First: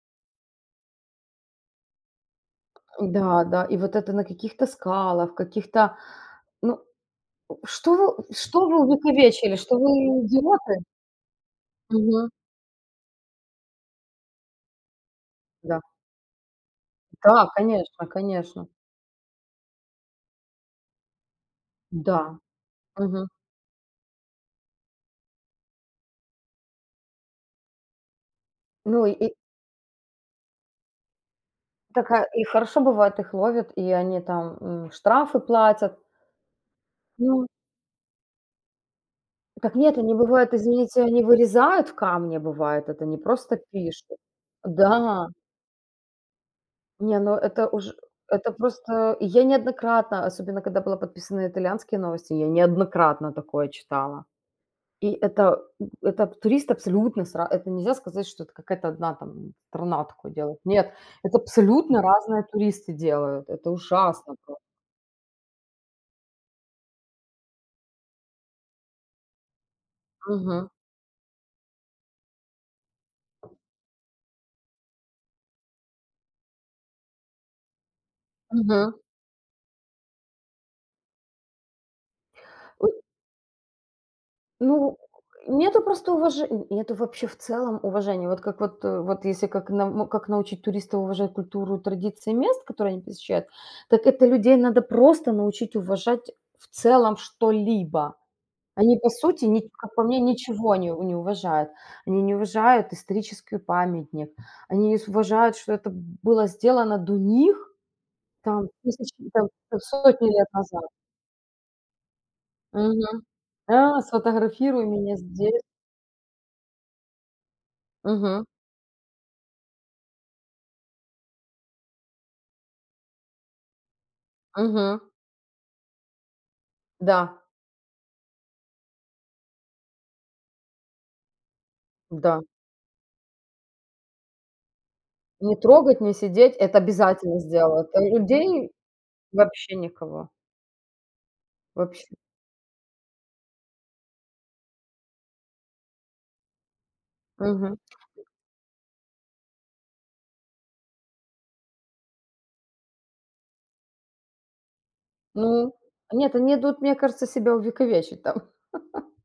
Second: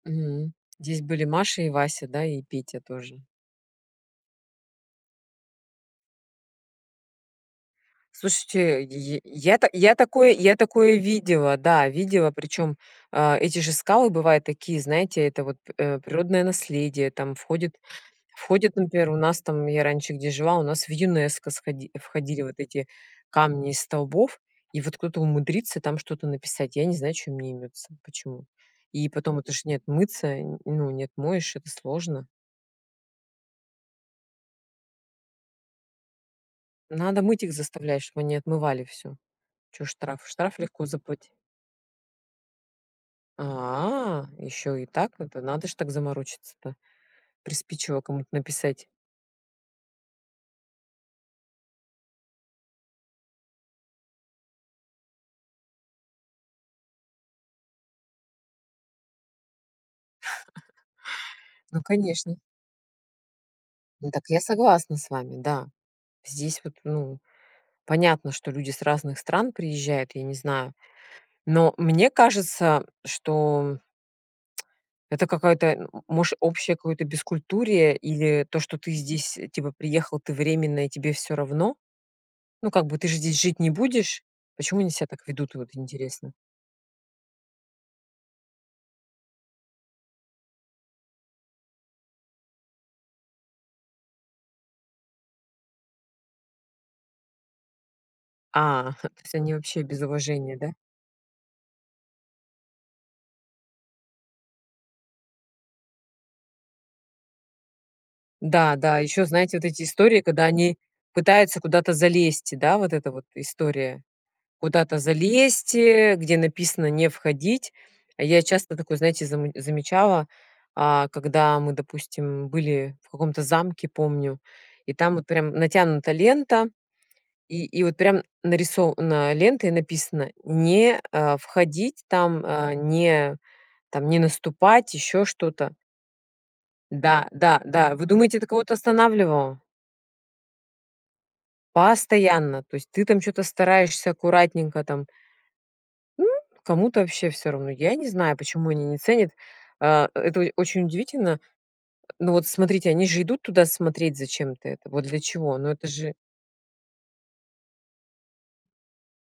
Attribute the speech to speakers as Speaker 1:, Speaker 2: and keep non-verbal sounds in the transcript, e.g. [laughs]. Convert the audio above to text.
Speaker 1: Мгм. Здесь были Маша и Вася, да, и Петя тоже.
Speaker 2: Да, да, и вот это на каких-то скалах, каких-то, ну, что вы, что вы
Speaker 1: Слушайте, й
Speaker 2: увековечили?
Speaker 1: я та
Speaker 2: Что
Speaker 1: я
Speaker 2: вы,
Speaker 1: такое я
Speaker 2: идиоты?
Speaker 1: такое видела, да,
Speaker 2: Мгм.
Speaker 1: видела. Причём, а, эти же скалы бывают такие, знаете, это вот п
Speaker 2: Да.
Speaker 1: э, природное наследие, там
Speaker 2: Да,
Speaker 1: входит
Speaker 2: конечно конечно.
Speaker 1: входит, например, у нас там, я раньше, где жила, у нас в ЮНЕСКО сходи
Speaker 2: М-да.
Speaker 1: входили вот эти
Speaker 2: Мгм.
Speaker 1: камни из столбов. И вот кто-то умудрится там что-то написать, я не знаю, чё им неймётся, почему.
Speaker 2: Ну
Speaker 1: И
Speaker 2: и и
Speaker 1: потом это ж не отмыться, ну, не отмоешь, это
Speaker 2: Так, э,
Speaker 1: сложно.
Speaker 2: и хорошо, бывает, их ловят, и они там, м, штрафы платят.
Speaker 1: Надо мыть
Speaker 2: Ну
Speaker 1: их заставлять, чтоб они отмывали всё.
Speaker 2: Так
Speaker 1: Чё
Speaker 2: нет, они
Speaker 1: штраф?
Speaker 2: бывает,
Speaker 1: Штраф легко
Speaker 2: извините, они
Speaker 1: забыть.
Speaker 2: вырезают в камне, бывает, это не просто пишут.
Speaker 1: А, ещё и так.
Speaker 2: Да.
Speaker 1: Это надо ж так заморочиться-то.
Speaker 2: Не, ну, это уж
Speaker 1: Приспичило кому-то
Speaker 2: это
Speaker 1: написать.
Speaker 2: просто и я неоднократно, особенно когда была подписана на итальянские новости, я неоднократно такое читала. И это, м, это туристы абсолютно с ра это нельзя сказать, что это какая-то 1 там страна такое делает. Нет, это
Speaker 1: [chuckles] Ну,
Speaker 2: абсолютно
Speaker 1: конечно.
Speaker 2: разные туристы делают, это
Speaker 1: Ну, так
Speaker 2: ужасно
Speaker 1: я
Speaker 2: просто.
Speaker 1: согласна с вами. Да. Здесь вот, ну, понятно, что люди с разных стран приезжают, я не
Speaker 2: Мгм.
Speaker 1: знаю. Но мне кажется, что, [tsk] это какая-то, может, общее какое-то бескультурие или то, что ты
Speaker 2: Мгм.
Speaker 1: здесь, типа, приехал ты временно и тебе всё равно? Ну, как бы,
Speaker 2: У
Speaker 1: ты же здесь жить не будешь. Почему они
Speaker 2: Ну,
Speaker 1: себя так ведут, вот
Speaker 2: нету просто
Speaker 1: интересно?
Speaker 2: уваже и это вообще в целом уважения. Вот как вот, э, вот если как на, ну, как научить туристов уважать культуру, традиции мест, которые они посещают, так это людей надо просто научить уважать в целом что-либо.
Speaker 1: А,
Speaker 2: Они, по
Speaker 1: то есть
Speaker 2: сути,
Speaker 1: они
Speaker 2: ни
Speaker 1: вообще
Speaker 2: как
Speaker 1: без
Speaker 2: по мне,
Speaker 1: уважения, да?
Speaker 2: ничего не у не уважают. Они не уважают историческую памятник. Они не с уважают, что это было сделано до них там
Speaker 1: Да, да, а
Speaker 2: тысячи
Speaker 1: ещё,
Speaker 2: и там
Speaker 1: знаете, вот
Speaker 2: хоть
Speaker 1: эти истории,
Speaker 2: сотни
Speaker 1: когда
Speaker 2: лет
Speaker 1: они
Speaker 2: назад.
Speaker 1: пытаются куда-то залезть, и да, вот эта
Speaker 2: Мгм.
Speaker 1: вот
Speaker 2: Да,
Speaker 1: история.
Speaker 2: сфотографируй
Speaker 1: Куда-то
Speaker 2: меня здесь.
Speaker 1: залезть, э, где написано: "Не входить". А я
Speaker 2: Мгм.
Speaker 1: часто такое, знаете, заму замечала, а когда мы, допустим, были в каком-то замке, помню. И
Speaker 2: Мгм.
Speaker 1: там вот прям натянута лента,
Speaker 2: Да.
Speaker 1: и и вот прям нарисо на, лента и написано: "Не, а, входить"
Speaker 2: Да.
Speaker 1: там, а, "Не наступать", ещё
Speaker 2: Не
Speaker 1: что-то.
Speaker 2: трогать, не сидеть- это
Speaker 1: Да
Speaker 2: обязательно
Speaker 1: да
Speaker 2: сделают.
Speaker 1: да,
Speaker 2: А
Speaker 1: вы
Speaker 2: ль
Speaker 1: думаете, это
Speaker 2: людей
Speaker 1: кого-то останавливало?
Speaker 2: вообще никого. Вообще.
Speaker 1: Постоянно. То есть ты там что-то стараешься аккуратненько там М, кому-то вообще всё равно.
Speaker 2: Мгм.
Speaker 1: Я не знаю, почему они не ценят. А, это очень удивительно. Ну, вот смотрите, они же идут туда смотреть зачем-то это. Вот для чего? Ну,
Speaker 2: Ну, э,
Speaker 1: это же
Speaker 2: нет, они идут, мне кажется, себя увековечить там. [laughs]